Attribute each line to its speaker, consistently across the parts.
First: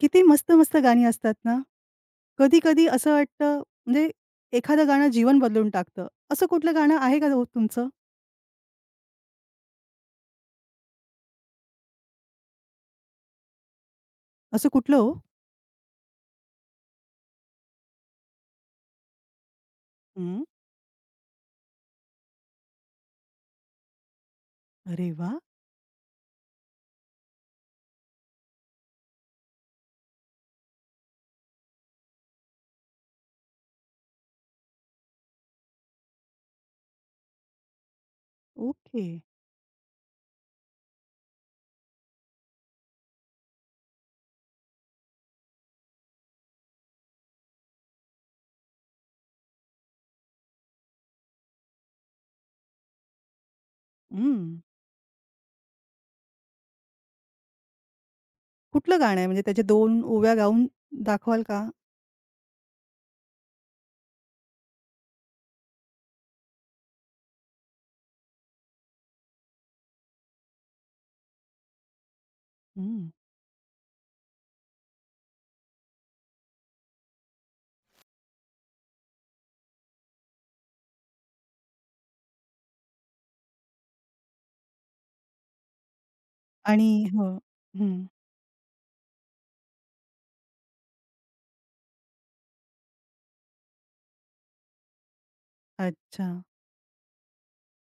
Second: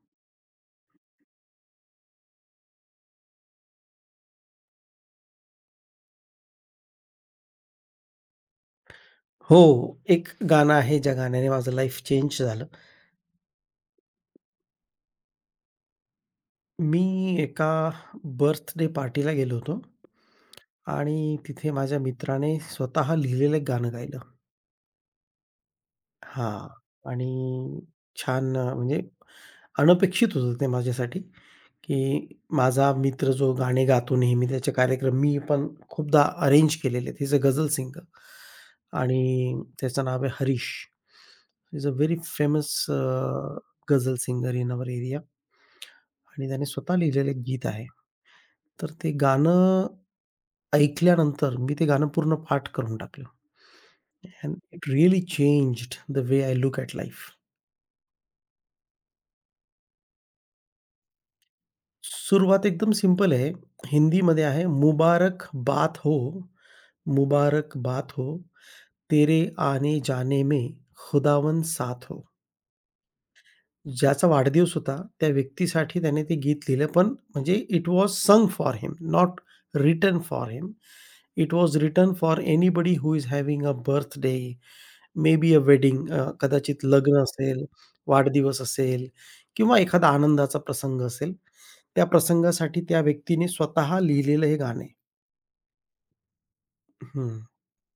Speaker 1: किती मस्त-मस्त गाणी असतात ना. कधी-कधी असं वाटतं म्हणजे एखादं गाणं जीवन बदलून टाकतं. असं कुठलं गाणं आहे का हो तुमचं?
Speaker 2: हो, एक गाणं आहे ज्या गाण्याने माझं लाईफ चेंज झालं.
Speaker 1: असं कुठलं हो?
Speaker 2: मी एका बर्थडे पार्टीला गेलो होतो
Speaker 1: हं.
Speaker 2: आणि तिथे माझ्या मित्राने स्वतः लिहिलेलं एक गाणं गायलं.
Speaker 1: अरे वा,
Speaker 2: हां. आणि छान म्हणजे अनपेक्षित होतं ते माझ्यासाठी, की माझा मित्र जो गाणे गातो नेहमी त्याचे कार्यक्रम मी पण खूपदा अरेंज केलेले आहेत. Is a ghazal singer
Speaker 1: okay.
Speaker 2: आणि त्याचं नाव आहे Harish. Is a very famous ghazal singer in our area. आणि त्याने स्वतः लिहिलेलं एक गीत आहे. तर ते गाणं ऐकल्यानंतर मी ते गाणं पूर्ण पाठ करून टाकलं.
Speaker 1: हं.
Speaker 2: And it really changed the way I look at life.
Speaker 1: कुठलं गाणं आहे म्हणजे त्याच्या 2 ओव्या गाऊन दाखवाल का?
Speaker 2: सुरुवात एकदम सिंपल आहे. हिंदीमध्ये आहे मुबारक बात हो, मुबारक बात हो, तेरे आने जाने में खुदावन साथ हो.
Speaker 1: हं.
Speaker 2: ज्याचा वाढदिवस होता, त्या व्यक्तीसाठी त्याने ते गीत लिहिलं, पण म्हणजे it was sang for him, not written for him. It was written for anybody who is having a birthday, maybe a wedding कदाचित
Speaker 1: आणि
Speaker 2: लग्न
Speaker 1: हो.
Speaker 2: असेल,
Speaker 1: हं.
Speaker 2: वाढदिवस असेल किंवा एखादा आनंदाचा प्रसंग असेल. त्या प्रसंगासाठी त्या व्यक्तीने स्वतः लिहिलेलं हे गाणं
Speaker 1: अच्छा.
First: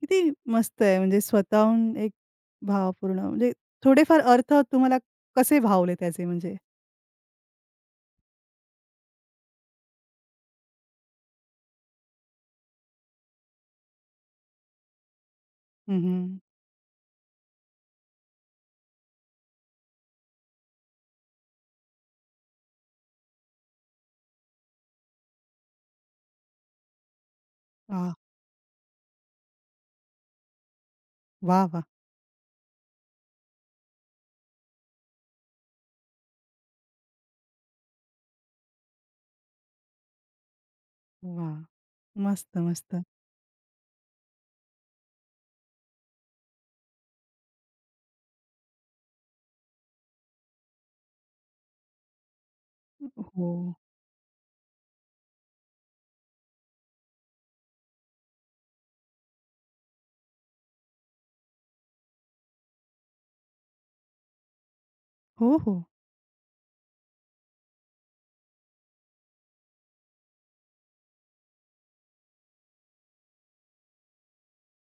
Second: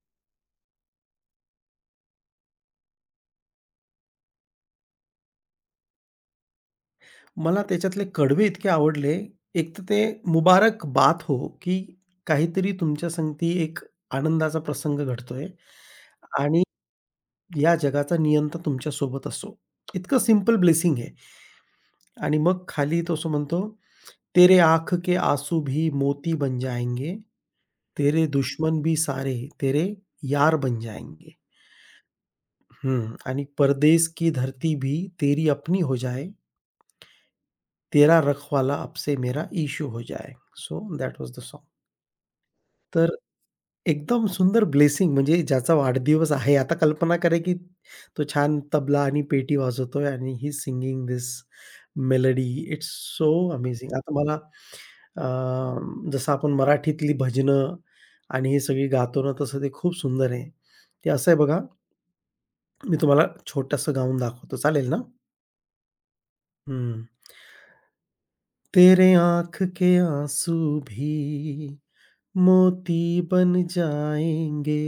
Speaker 1: किती मस्त आहे म्हणजे स्वतःहून एक भावपूर्ण म्हणजे थोडेफार अर्थ तुम्हाला कसे भावले त्याचे म्हणजे?
Speaker 2: मला त्याच्यातले कडवे इतके आवडले. एक तर ते मुबारक बात हो, की काहीतरी तुमच्या संगती एक आनंदाचा प्रसंग घडतोय
Speaker 1: हं, हं.
Speaker 2: आणि या जगाचा नियंता तुमच्या सोबत असो. इतकं सिंपल ब्लेसिंग आहे. आणि मग खाली तो असं म्हणतो, "तेरे आँख के आँसू भी मोती बन जाएँगे,
Speaker 1: वाह!
Speaker 2: तेरे दुश्मन भी सारे तेरे यार बन जाएँगे."
Speaker 1: वाह, वाह!
Speaker 2: हं. आणि "परदेस की धरती भी तेरी अपनी हो जाए." तेरा रखवाला आपसे मेरा इश्यू हो जाए. So that was the song.
Speaker 1: वाह! मस्त, मस्त.
Speaker 2: तर एकदम सुंदर ब्लेसिंग म्हणजे ज्याचा वाढदिवस आहे. आता कल्पना करा, की तो छान तबला आणि पेटी वाजवतोय आणि he singing this melody. It's so
Speaker 1: हो.
Speaker 2: अमेझिंग. आता मला अ, जसं आपण मराठीतली भजनं आणि हे सगळी गातो ना, तसं ते खूप सुंदर आहे. ते असं आहे बघा, मी तुम्हाला छोटंसं गाऊन दाखवतो. चालेल ना?
Speaker 1: हो, हो.
Speaker 2: हं. तेरे आँख के आँसू भी मोती बन जाएंगे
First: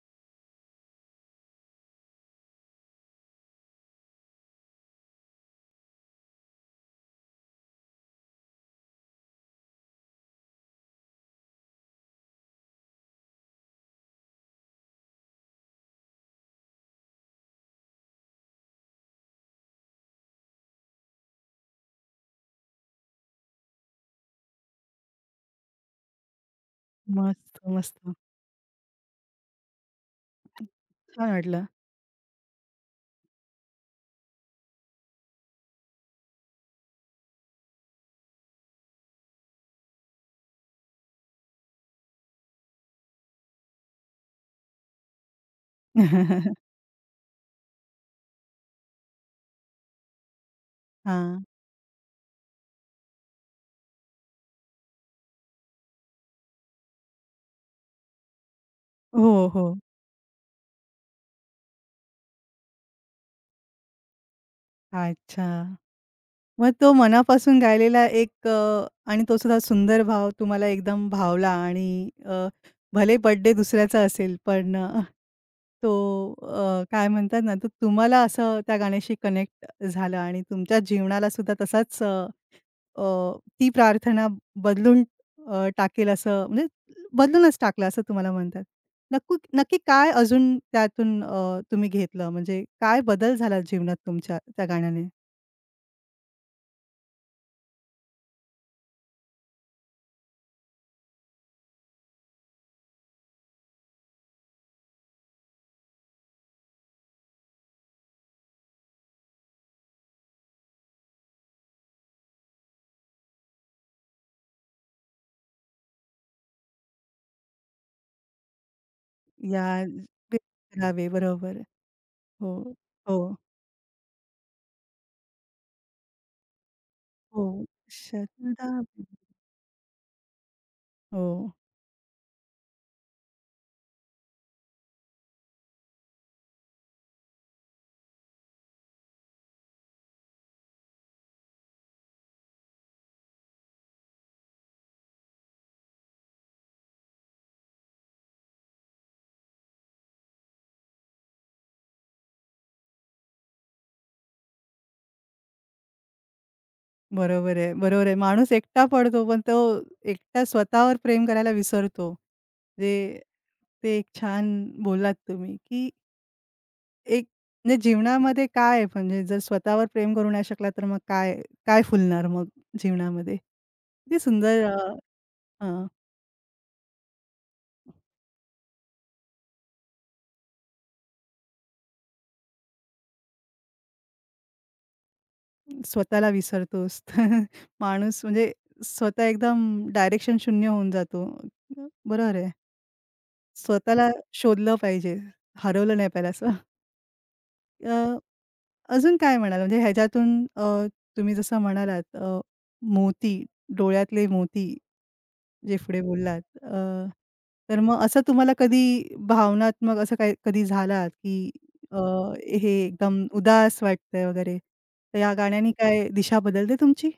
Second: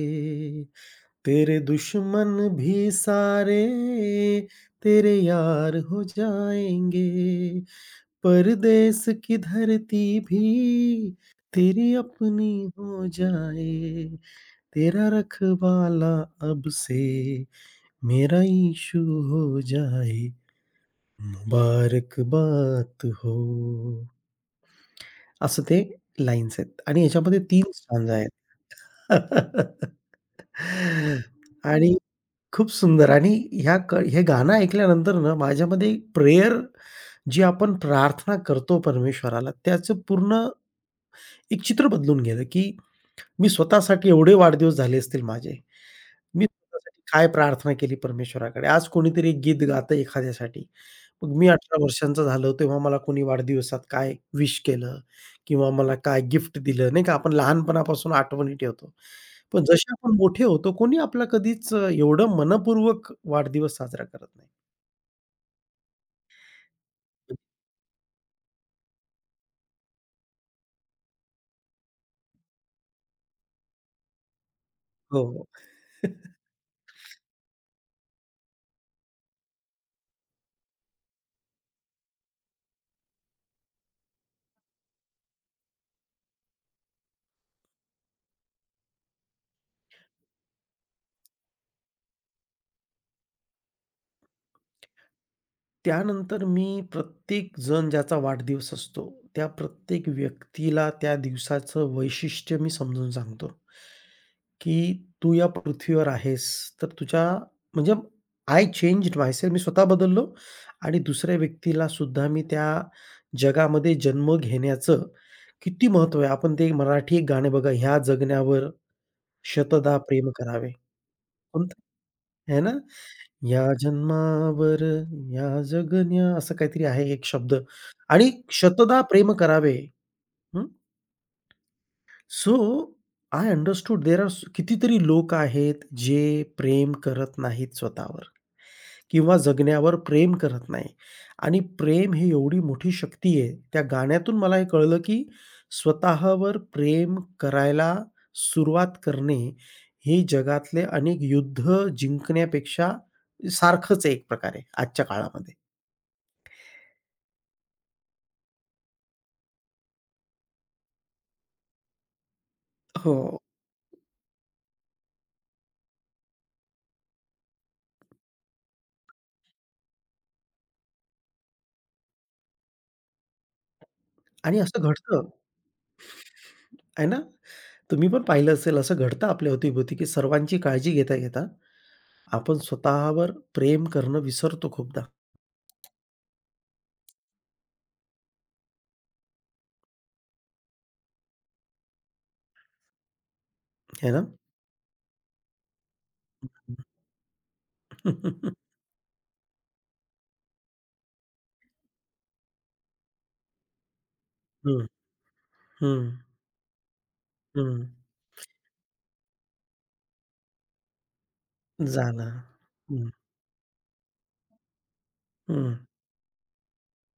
Speaker 2: तेरे दुश्मन भी सारे तेरे यार हो जाएंगे परदेस की धरती भी तेरी अपनी हो जाए, तेरा रखवाला अब से मेरा यीशु हो जाए। मुबारक बात हो. असं ते लाईन्स आहेत आणि ह्याच्यामध्ये
Speaker 1: मस्त,
Speaker 2: 3
Speaker 1: मस्त.
Speaker 2: स्टांजा आहेत.
Speaker 1: छान वाटलं.
Speaker 2: आणि खूप सुंदर आणि ह्या क हे गाणं ऐकल्यानंतर ना माझ्यामध्ये प्रेयर जी आपण प्रार्थना करतो परमेश्वराला त्याचं पूर्ण एक चित्र बदलून गेलं, की मी स्वतःसाठी एवढे वाढदिवस झाले असतील माझे. मी स्वतःसाठी काय प्रार्थना केली परमेश्वराकडे. आज कोणीतरी एक गीत गातं एखाद्यासाठी. मग
Speaker 1: हां.
Speaker 2: मी 18 वर्षांचा झालो तेव्हा मला कोणी वाढदिवसात काय विश केलं किंवा मला काय गिफ्ट दिलं, नाही का? आपण लहानपणापासून आठवणी ठेवतो.
Speaker 1: हो, हो.
Speaker 2: पण जसे आपण मोठे होतो कोणी आपला कधीच एवढं मनपूर्वक वाढदिवस साजरा करत नाही.
Speaker 1: अच्छा. मग तो मनापासून गायलेला एक आणि तो सुद्धा सुंदर भाव तुम्हाला एकदम भावला आणि भले बर्थडे दुसऱ्याचा असेल पण
Speaker 2: हो, हो.
Speaker 1: तो काय म्हणतात ना, तर तुम्हाला असं त्या गाण्याशी कनेक्ट झालं आणि तुमच्या जीवनाला सुद्धा तसाच अ, अ, ती प्रार्थना बदलून टाकेल असं म्हणजे बदलूनच टाकलं असं तुम्हाला म्हणतात. नक्की काय अजून त्यातून तुम्ही घेतलं म्हणजे काय बदल झाला जीवनात तुमच्या त्या गाण्याने?
Speaker 2: त्यानंतर मी प्रत्येक जण ज्याचा वाढदिवस असतो, त्या प्रत्येक व्यक्तीला त्या दिवसाचं वैशिष्ट्य मी समजून सांगतो. की तू या पृथ्वीवर आहेस, तर तुझ्या म्हणजे आय चेंज्ड मायसेल्फ मी स्वतः बदललो आणि दुसऱ्या व्यक्तीला सुद्धा मी त्या जगामध्ये जन्म घेण्याचं किती महत्त्व आहे. आपण ते मराठी एक गाणं बघा, "ह्या जगण्यावर
Speaker 1: या
Speaker 2: शतदा प्रेम
Speaker 1: ते
Speaker 2: करावे."
Speaker 1: करावे. बरोबर.
Speaker 2: कोणतं?
Speaker 1: हो,
Speaker 2: आहे ना?
Speaker 1: हो,
Speaker 2: "या जन्मावर या जगण्या" असं काहीतरी आहे एक
Speaker 1: हो.
Speaker 2: शब्द आणि
Speaker 1: शतदा
Speaker 2: शतदा प्रेम करावे. हं.
Speaker 1: हो,
Speaker 2: so I understood there are कितीतरी लोक आहेत जे प्रेम करत नाहीत स्वतःवर किंवा जगण्यावर प्रेम करत नाही आणि प्रेम ही एवढी मोठी शक्ती आहे. त्या गाण्यातून मला हे कळलं, की स्वतःवर प्रेम करायला सुरुवात करणे हे जगातले अनेक युद्ध जिंकण्यापेक्षा सारखंच आहे एक प्रकारे आजच्या काळामध्ये.
Speaker 1: बरोबर आहे, बरोबर आहे. माणूस एकटा पडतो, पण तो एकटा स्वतःवर प्रेम करायला विसरतो. जे
Speaker 2: हो.
Speaker 1: ते एक छान बोललात तुम्ही, की एक म्हणजे जीवनामध्ये काय आहे म्हणजे जर स्वतःवर प्रेम करू नाही शकला, तर मग काय काय फुलणार मग जीवनामध्ये? किती
Speaker 2: आणि
Speaker 1: सुंदर
Speaker 2: असं घडतं,
Speaker 1: हां.
Speaker 2: आहे ना? तुम्ही पण पाहिलं असेल असं घडतं आपल्या अवतीभोवती, की सर्वांची काळजी घेता-घेता आपण स्वतःवर प्रेम करणं विसरतो खूपदा,
Speaker 1: स्वतःला विसरतोस. माणूस म्हणजे स्वतः एकदम डायरेक्शन शून्य होऊन जातो. बरोबर आहे. स्वतःला
Speaker 2: आहे ना?
Speaker 1: शोधलं पाहिजे. हरवलं नाही पाहिजे असं. अ, अजून काय म्हणाल? म्हणजे ह्याच्यातून तुम्ही जसं म्हणालात मोती, डोळ्यातले मोती
Speaker 2: हं,
Speaker 1: जे पुढे
Speaker 2: हं,
Speaker 1: बोललात. तर
Speaker 2: हं.
Speaker 1: मग असं तुम्हाला कधी भावनात्मक असं काही कधी झालात, की अ,
Speaker 2: झाला.
Speaker 1: हे
Speaker 2: हं,
Speaker 1: एकदम उदास वाटतंय वगैरे, तर या गाण्याने
Speaker 2: हं.
Speaker 1: काय दिशा बदलते तुमची?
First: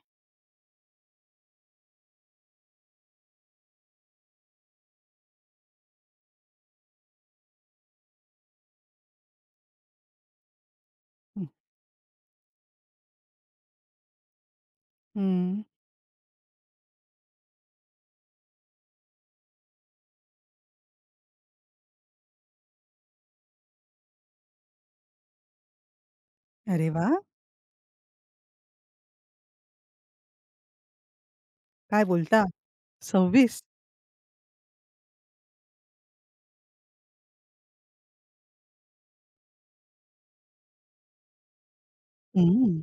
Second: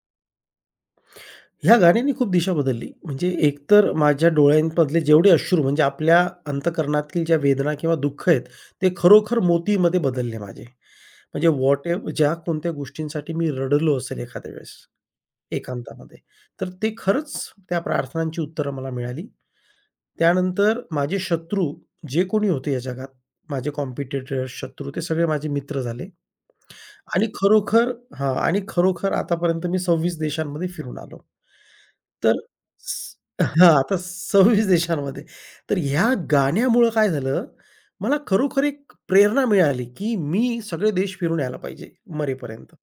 Speaker 2: ह्या गाण्याने खूप दिशा बदलली. म्हणजे एकतर माझ्या डोळ्यांमधले जेवढे अश्रू म्हणजे आपल्या अंतःकरणातील ज्या वेदना किंवा दुःख आहेत, ते खरोखर मोतीमध्ये बदलले माझे. म्हणजे व्हॉट एव्ह ज्या कोणत्या गोष्टींसाठी मी रडलो असेल एखाद्या वेळेस
Speaker 1: हं.
Speaker 2: एकांतामध्ये, तर ते खरंच त्या प्रार्थनांची उत्तरं मला मिळाली. त्यानंतर माझे शत्रू जे कोणी होते या जगात, माझे कॉम्पिटिटर्स, शत्रू ते सगळे माझे मित्र झाले
Speaker 1: अरे वाह!
Speaker 2: आणि खरोखर हां आणि खरोखर आतापर्यंत मी 26 देशांमध्ये फिरून आलो.
Speaker 1: काय
Speaker 2: तर
Speaker 1: बोलता?
Speaker 2: स
Speaker 1: 26?
Speaker 2: हां, आता 26 देशांमध्ये. तर ह्या गाण्यामुळं काय झालं, मला खरोखर एक प्रेरणा मिळाली, की मी सगळे देश फिरून यायला पाहिजे
Speaker 1: हं.
Speaker 2: मरेपर्यंत.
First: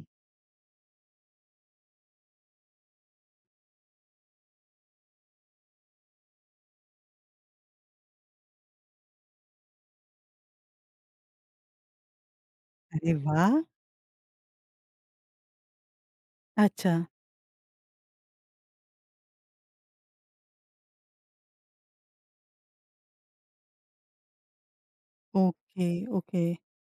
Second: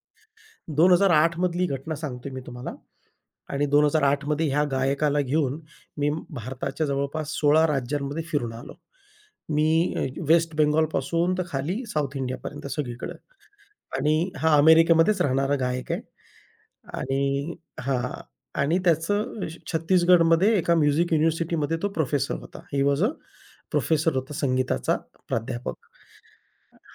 Speaker 2: 2008 मधली घटना सांगतोय मी तुम्हाला आणि 2008 मध्ये ह्या गायकाला घेऊन मी भारताच्या जवळपास 16 राज्यांमध्ये फिरून आलो. मी वेस्ट बेंगॉलपासून तर खाली साउथ इंडियापर्यंत
Speaker 1: अरे
Speaker 2: सगळीकडं
Speaker 1: वाह!
Speaker 2: आणि हा अमेरिकेमध्येच राहणारा गायक आहे
Speaker 1: अच्छा.
Speaker 2: आणि हां आणि त्याचं छत्तीसगडमध्ये एका म्युझिक युनिव्हर्सिटीमध्ये तो प्रोफेसर होता. ही वॉज अ प्रोफेसर होता संगीताचा प्राध्यापक.
Speaker 1: ओके, ओके,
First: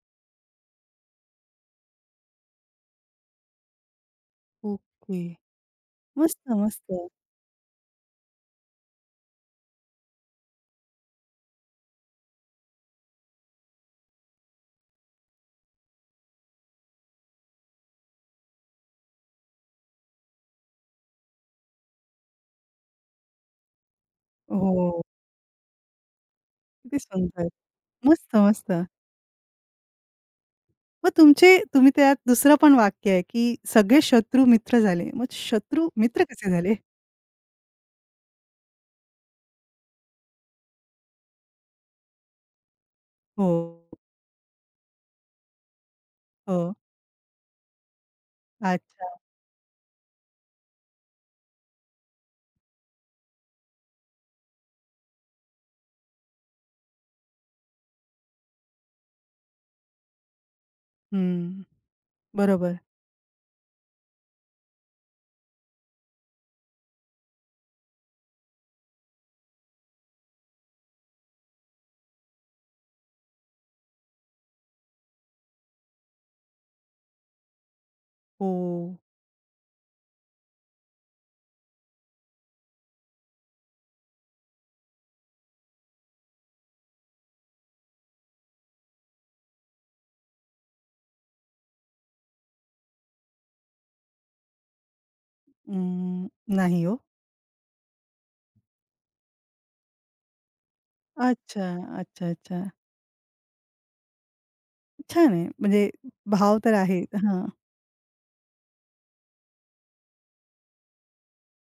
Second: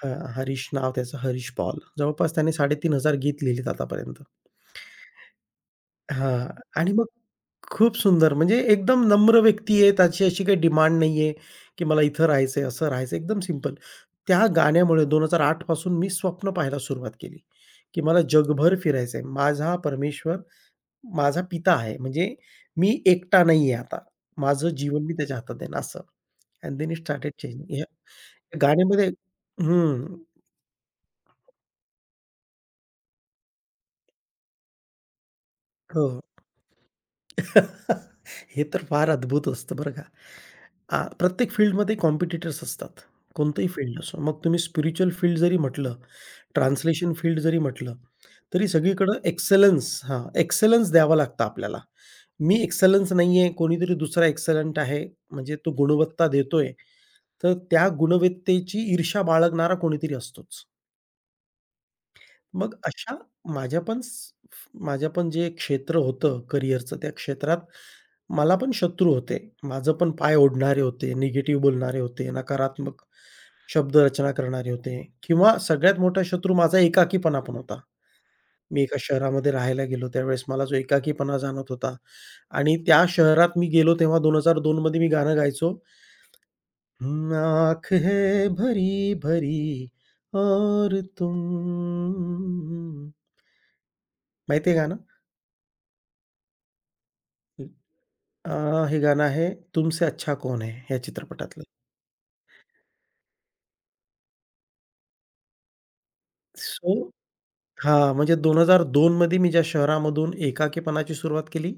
Speaker 2: हां, हरीश नाव त्याचं हरीश पॉल. जवळपास त्याने 3,500 गीत लिहिलीत आतापर्यंत.
Speaker 1: ओके. मस्त,
Speaker 2: हां.
Speaker 1: मस्त.
Speaker 2: आणि मग खूप सुंदर म्हणजे एकदम नम्र व्यक्ती आहे. त्याची अशी काही डिमांड नाहीये, की मला इथं राहायचंय, असं राहायचंय. एकदम सिंपल. त्या गाण्यामुळे 2008 पासून मी स्वप्न पाहायला सुरुवात केली, की मला जगभर फिरायचंय. माझा परमेश्वर माझा पिता आहे. म्हणजे मी एकटा नाहीये आता. माझं
Speaker 1: हो,
Speaker 2: जीवन मी त्याच्या हातात देईन असं. अँड देन इट
Speaker 1: किती
Speaker 2: स्टार्टेड
Speaker 1: सुंदर.
Speaker 2: चेंजिंग. या
Speaker 1: मस्त, मस्त.
Speaker 2: गाण्यामध्ये हं.
Speaker 1: मग तुमचे तुम्ही त्यात दुसरं पण वाक्य आहे, की सगळे शत्रू मित्र झाले. मग शत्रू
Speaker 2: हो.
Speaker 1: मित्र कसे झाले?
Speaker 2: हे तर फार अद्भुत असतं बरं का. प्रत्येक फील्डमध्ये कॉम्पिटिटर्स असतात.
Speaker 1: हो,
Speaker 2: कोणतंही फील्ड असो. मग तुम्ही स्पिरिच्युअल फील्ड जरी म्हटलं,
Speaker 1: हो.
Speaker 2: ट्रान्सलेशन फील्ड जरी म्हटलं, तरी
Speaker 1: अच्छा.
Speaker 2: सगळीकडं एक्सलन्स हां, एक्सलन्स द्यावा लागतं आपल्याला. मी एक्सलन्स नाहीये, कोणीतरी दुसरा एक्सलंट आहे, म्हणजे तो गुणवत्ता देतोय, तर त्या गुणवत्तेची ईर्ष्या बाळगणारा कोणीतरी असतोच.
Speaker 1: हं.
Speaker 2: मग
Speaker 1: बरोबर.
Speaker 2: अशा माझ्या पण स माझ्या पण जे क्षेत्र होतं करिअरचं, त्या क्षेत्रात मला पण शत्रू होते. माझं पण पाय ओढणारे होते, निगेटिव्ह बोलणारे होते, नकारात्मक शब्दरचना करणारे होते किंवा सगळ्यात मोठा शत्रू माझा एकाकीपणा पण होता. मी एका
Speaker 1: हो.
Speaker 2: शहरामध्ये राहायला गेलो, त्यावेळेस मला जो एकाकीपणा जाणवत होता आणि त्या शहरात मी गेलो तेव्हा 2002 मध्ये मी गाणं गायचो. "हम आँख है भरी-भरी और तुम. माहिती गाणं?
Speaker 1: अं, नाही हो.
Speaker 2: हे गाणं आहे तुमसे अच्छा कौन है या चित्रपटातलं.
Speaker 1: अच्छा, अच्छा, अच्छा. छान आहे. म्हणजे भाव तर
Speaker 2: सो
Speaker 1: आहे. हां.
Speaker 2: हां, म्हणजे 2002 मध्ये मी ज्या शहरामधून एकाकीपणाची सुरुवात केली,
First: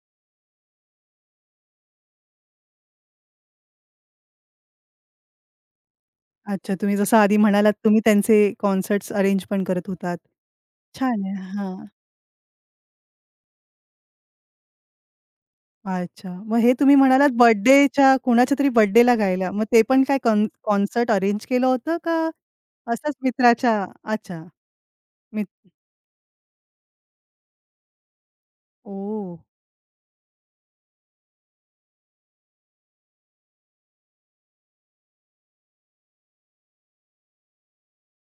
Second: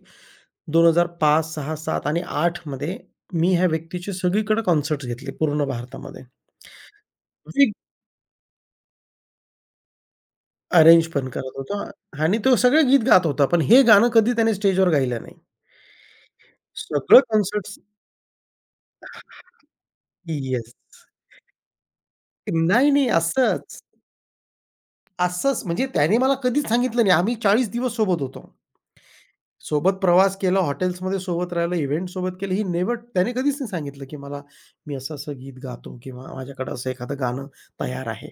Speaker 2: 2005, 6, 7 आणि आठ मध्ये मी ह्या व्यक्तीचे सगळीकडे कॉन्सर्ट्स घेतले पूर्ण भारतामध्ये.
Speaker 1: अच्छा, तुम्ही जसं आधी
Speaker 2: मी
Speaker 1: म्हणालात, तुम्ही त्यांचे कॉन्सर्ट्स अरेंज पण करत होतात.
Speaker 2: अरेंज
Speaker 1: छान
Speaker 2: पण
Speaker 1: आहे.
Speaker 2: करत होतो
Speaker 1: हां.
Speaker 2: आणि तो सगळे गीत गात होता. पण हे गाणं कधी त्याने स्टेजवर गायलं नाही.
Speaker 1: अच्छा. मग हे तुम्ही
Speaker 2: सगळं
Speaker 1: म्हणालात
Speaker 2: कॉन्सर्ट्स
Speaker 1: बर्थडेच्या कुणाच्यातरी बर्थडेला गायला. मग ते पण काय कॉन
Speaker 2: येस.
Speaker 1: कॉन्सर्ट अरेंज केलं होतं का
Speaker 2: नाही, नाही
Speaker 1: असंच
Speaker 2: असंच,
Speaker 1: मित्राच्या अच्छा. मित
Speaker 2: असंच म्हणजे त्याने मला कधीच सांगितलं नाही. आम्ही 40 दिवस सोबत होतो.
Speaker 1: ओह!
Speaker 2: सोबत प्रवास केला, हॉटेल्समध्ये सोबत राहिलं, इव्हेंट सोबत केलं. ही नेवर त्याने कधीच नाही सांगितलं, की मला मी असं-असं गीत गातो किंवा माझ्याकडे असं एखादं गाणं तयार आहे.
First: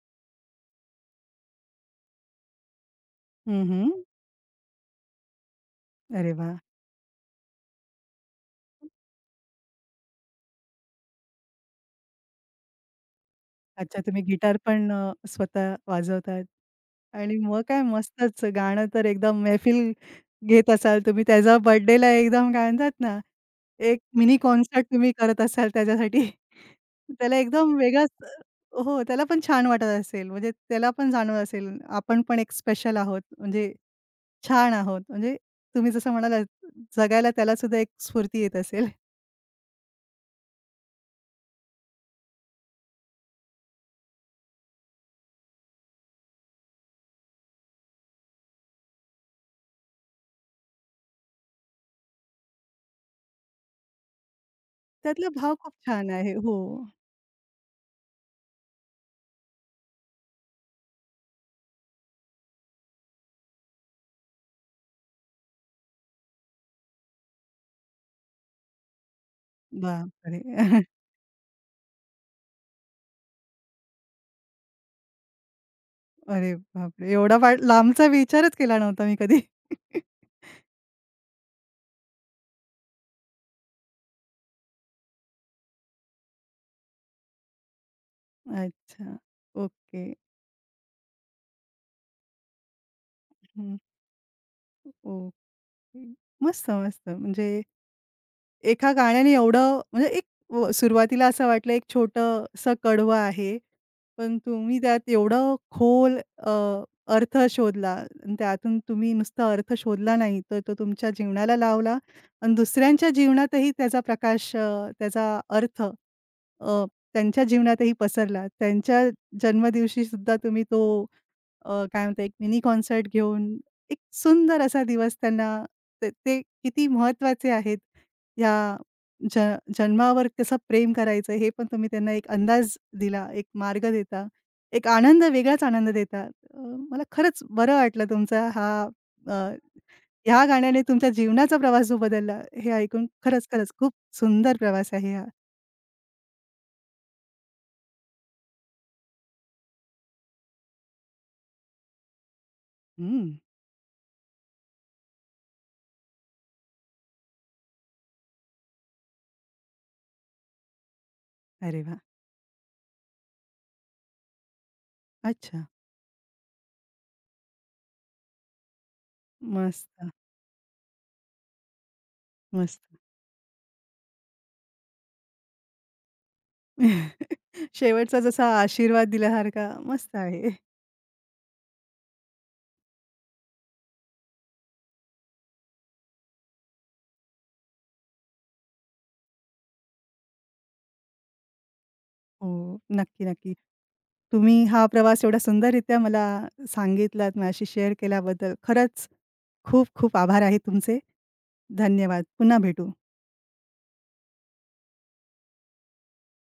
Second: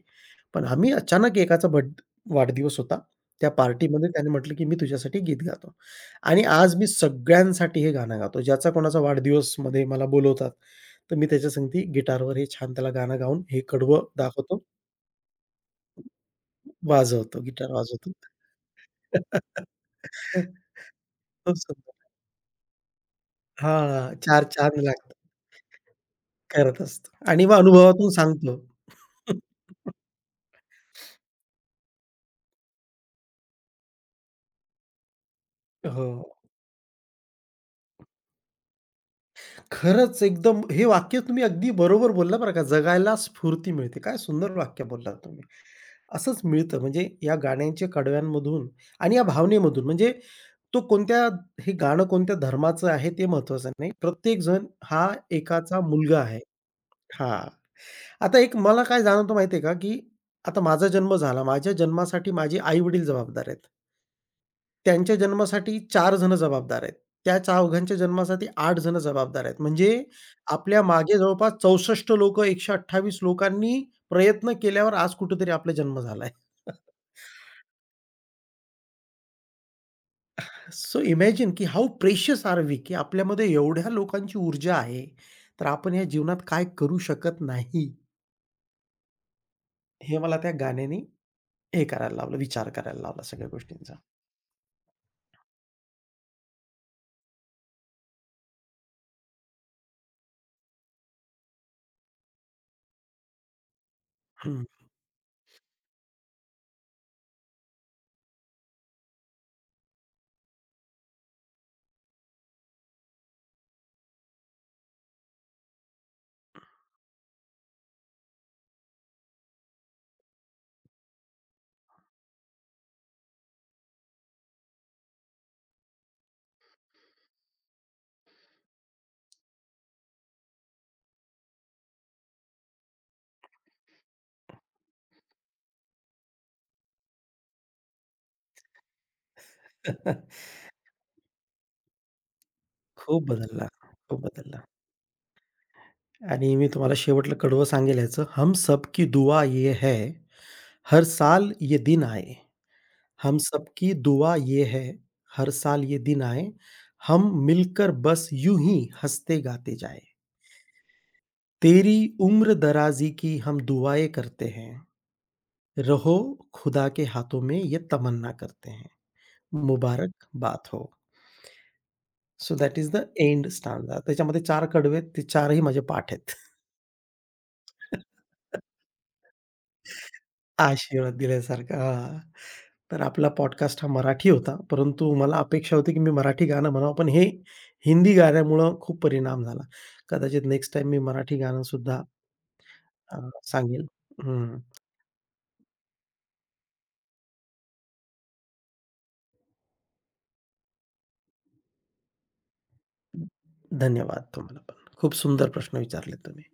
Speaker 2: पण आम्ही अचानक एकाचा वाढदिवस होता. त्या
Speaker 1: हं, हं.
Speaker 2: पार्टीमध्ये त्याने म्हटलं, की "मी तुझ्यासाठी गीत गातो"
Speaker 1: अरे
Speaker 2: आणि
Speaker 1: वाह!
Speaker 2: आज मी सगळ्यांसाठी हे गाणं गातो. ज्याचा कोणाचा वाढदिवसमध्ये मला बोलवतात, तर मी त्याच्यासंगती गिटारवर हे छान त्याला गाणं गाऊन हे
Speaker 1: अच्छा,
Speaker 2: कडवं
Speaker 1: तुम्ही गिटार
Speaker 2: दाखवतो,
Speaker 1: पण स्वतः वाजवतात आणि
Speaker 2: वाजवतो,
Speaker 1: मग
Speaker 2: गिटार
Speaker 1: काय
Speaker 2: वाजवतो.
Speaker 1: मस्तच गाणं तर एकदम मैफिल घेत असाल तुम्ही.
Speaker 2: खूप
Speaker 1: त्याच्या
Speaker 2: सुंदर.
Speaker 1: बर्थडेला एकदम काय म्हणतात ना, एक
Speaker 2: हां,
Speaker 1: मिनी
Speaker 2: चार चांद
Speaker 1: कॉन्सर्ट
Speaker 2: लागतात.
Speaker 1: तुम्ही करत असाल त्याच्यासाठी.
Speaker 2: करत असतो
Speaker 1: त्याला
Speaker 2: आणि मग
Speaker 1: एकदम
Speaker 2: अनुभवातून
Speaker 1: वेगळाच
Speaker 2: सांगतो.
Speaker 1: हो, त्याला पण छान वाटत असेल. म्हणजे त्याला पण जाणवत असेल, आपण पण एक स्पेशल आहोत, म्हणजे छान आहोत. म्हणजे तुम्ही
Speaker 2: हो.
Speaker 1: जसं म्हणालात, जगायला त्याला सुद्धा एक स्फूर्ती येत असेल.
Speaker 2: खरंच एकदम हे वाक्य तुम्ही अगदी बरोबर बोलला बरं का, जगायला स्फूर्ती मिळते. काय सुंदर वाक्य बोललात तुम्ही. असंच मिळतं म्हणजे या गाण्यांच्या कडव्यांमधून आणि या भावनेमधून म्हणजे तो कोणत्या हे गाणं कोणत्या धर्माचं आहे ते महत्त्वाचं नाही. प्रत्येक जण हा
Speaker 1: त्यातला भाव खूप
Speaker 2: एकाचा
Speaker 1: छान
Speaker 2: मुलगा
Speaker 1: आहे.
Speaker 2: आहे.
Speaker 1: हो.
Speaker 2: हां. आता एक मला काय जाणवतं माहिती आहे का, की आता माझा जन्म झाला. माझ्या जन्मासाठी माझे आई-वडील जबाबदार आहेत. त्यांच्या जन्मासाठी 4 जण जबाबदार आहेत. त्या चौघांच्या जन्मासाठी 8 जण जबाबदार आहेत. म्हणजे आपल्या
Speaker 1: बापरे!
Speaker 2: मागे जवळपास 64 लोकं 128 लोकांनी प्रयत्न केल्यावर आज कुठेतरी आपला जन्म झालाय.
Speaker 1: अरे बापरे! एवढा वाईट लांबचा विचारच केला नव्हता मी कधी.
Speaker 2: सो इमॅजिन की हाऊ प्रेशियस आर वी, की आपल्यामध्ये एवढ्या लोकांची ऊर्जा आहे, तर आपण या जीवनात काय करू शकत नाही,
Speaker 1: अच्छा. ओके.
Speaker 2: हे मला त्या गाण्याने हे करायला लावलं, विचार करायला लावला सगळ्या
Speaker 1: हं.
Speaker 2: गोष्टींचा.
Speaker 1: ओके. मस्त, मस्त. म्हणजे एका गाण्याने एवढं म्हणजे एक सुरुवातीला असं वाटलं एक छोटंसं कडवं आहे. पण
Speaker 2: हं.
Speaker 1: तुम्ही त्यात एवढं खोल अर्थ शोधला आणि त्यातून तुम्ही नुसता अर्थ शोधला नाही, तर तो तुमच्या जीवनाला लावला आणि दुसऱ्यांच्या जीवनातही त्याचा प्रकाश त्याचा अर्थ त्यांच्या जीवनातही पसरला. त्यांच्या जन्मदिवशी सुद्धा तुम्ही तो काय म्हणता एक मिनी कॉन्सर्ट घेऊन एक सुंदर असा दिवस त्यांना ते ते किती महत्त्वाचे आहेत. या ज जन्मावर कसं प्रेम करायचं हे पण तुम्ही त्यांना एक अंदाज दिला, एक मार्ग देता, एक आनंद वेगळाच आनंद देता. अ, मला खरंच बरं वाटलं तुमचा हा अ, ह्या गाण्याने तुमच्या जीवनाचा प्रवास जो बदलला हे ऐकून
Speaker 2: खूप
Speaker 1: खरंच,
Speaker 2: बदलला,
Speaker 1: खरंच खूप
Speaker 2: खूप
Speaker 1: सुंदर
Speaker 2: बदलला.
Speaker 1: प्रवास आहे हा.
Speaker 2: आणि मी तुम्हाला शेवटला कडवं सांगेल ह्याचं, हम सब की दुआ ये है, हर साल ये दिन आए.
Speaker 1: हं.
Speaker 2: हम सब की दुआ ये है, हर साल ये दिन आए. हम मिलकर बस यूँ ही हँसते गाते जाए
Speaker 1: अरे
Speaker 2: तेरी
Speaker 1: वाह!
Speaker 2: उम्र दराज़ी की हम दुआएँ करते हैं.
Speaker 1: अच्छा.
Speaker 2: रहो खुदा के हाथों में ये तमन्ना करते हैं.
Speaker 1: मस्त,
Speaker 2: मुबारक बात हो. सो दॅट
Speaker 1: मस्त.
Speaker 2: Is the end stanza. त्याच्यामध्ये 4 कडवे आहेत. ते 4ही माझे पाठ आहेत.
Speaker 1: शेवटचा जसा आशीर्वाद दिल्यासारखा मस्त आहे.
Speaker 2: आशीर्वाद दिल्यासारखा. हां. तर आपला पॉडकास्ट हा मराठी होता. परंतु मला अपेक्षा होती, की मी मराठी गाणं म्हणावं, पण हे हिंदी गाण्यामुळं खूप परिणाम झाला. कदाचित नेक्स्ट टाइम मी मराठी गाणंसुद्धा
Speaker 1: हो.
Speaker 2: अ,
Speaker 1: नक्की, नक्की.
Speaker 2: सांगेल. हं.
Speaker 1: तुम्ही हा प्रवास एवढा सुंदररित्या मला सांगितलात, माझ्याशी शेअर केल्याबद्दल खरंच खूप खूप आभार आहे तुमचे. धन्यवाद. पुन्हा भेटू.
Speaker 2: धन्यवाद तुम्हाला पण. खूप सुंदर प्रश्न विचारले तुम्ही.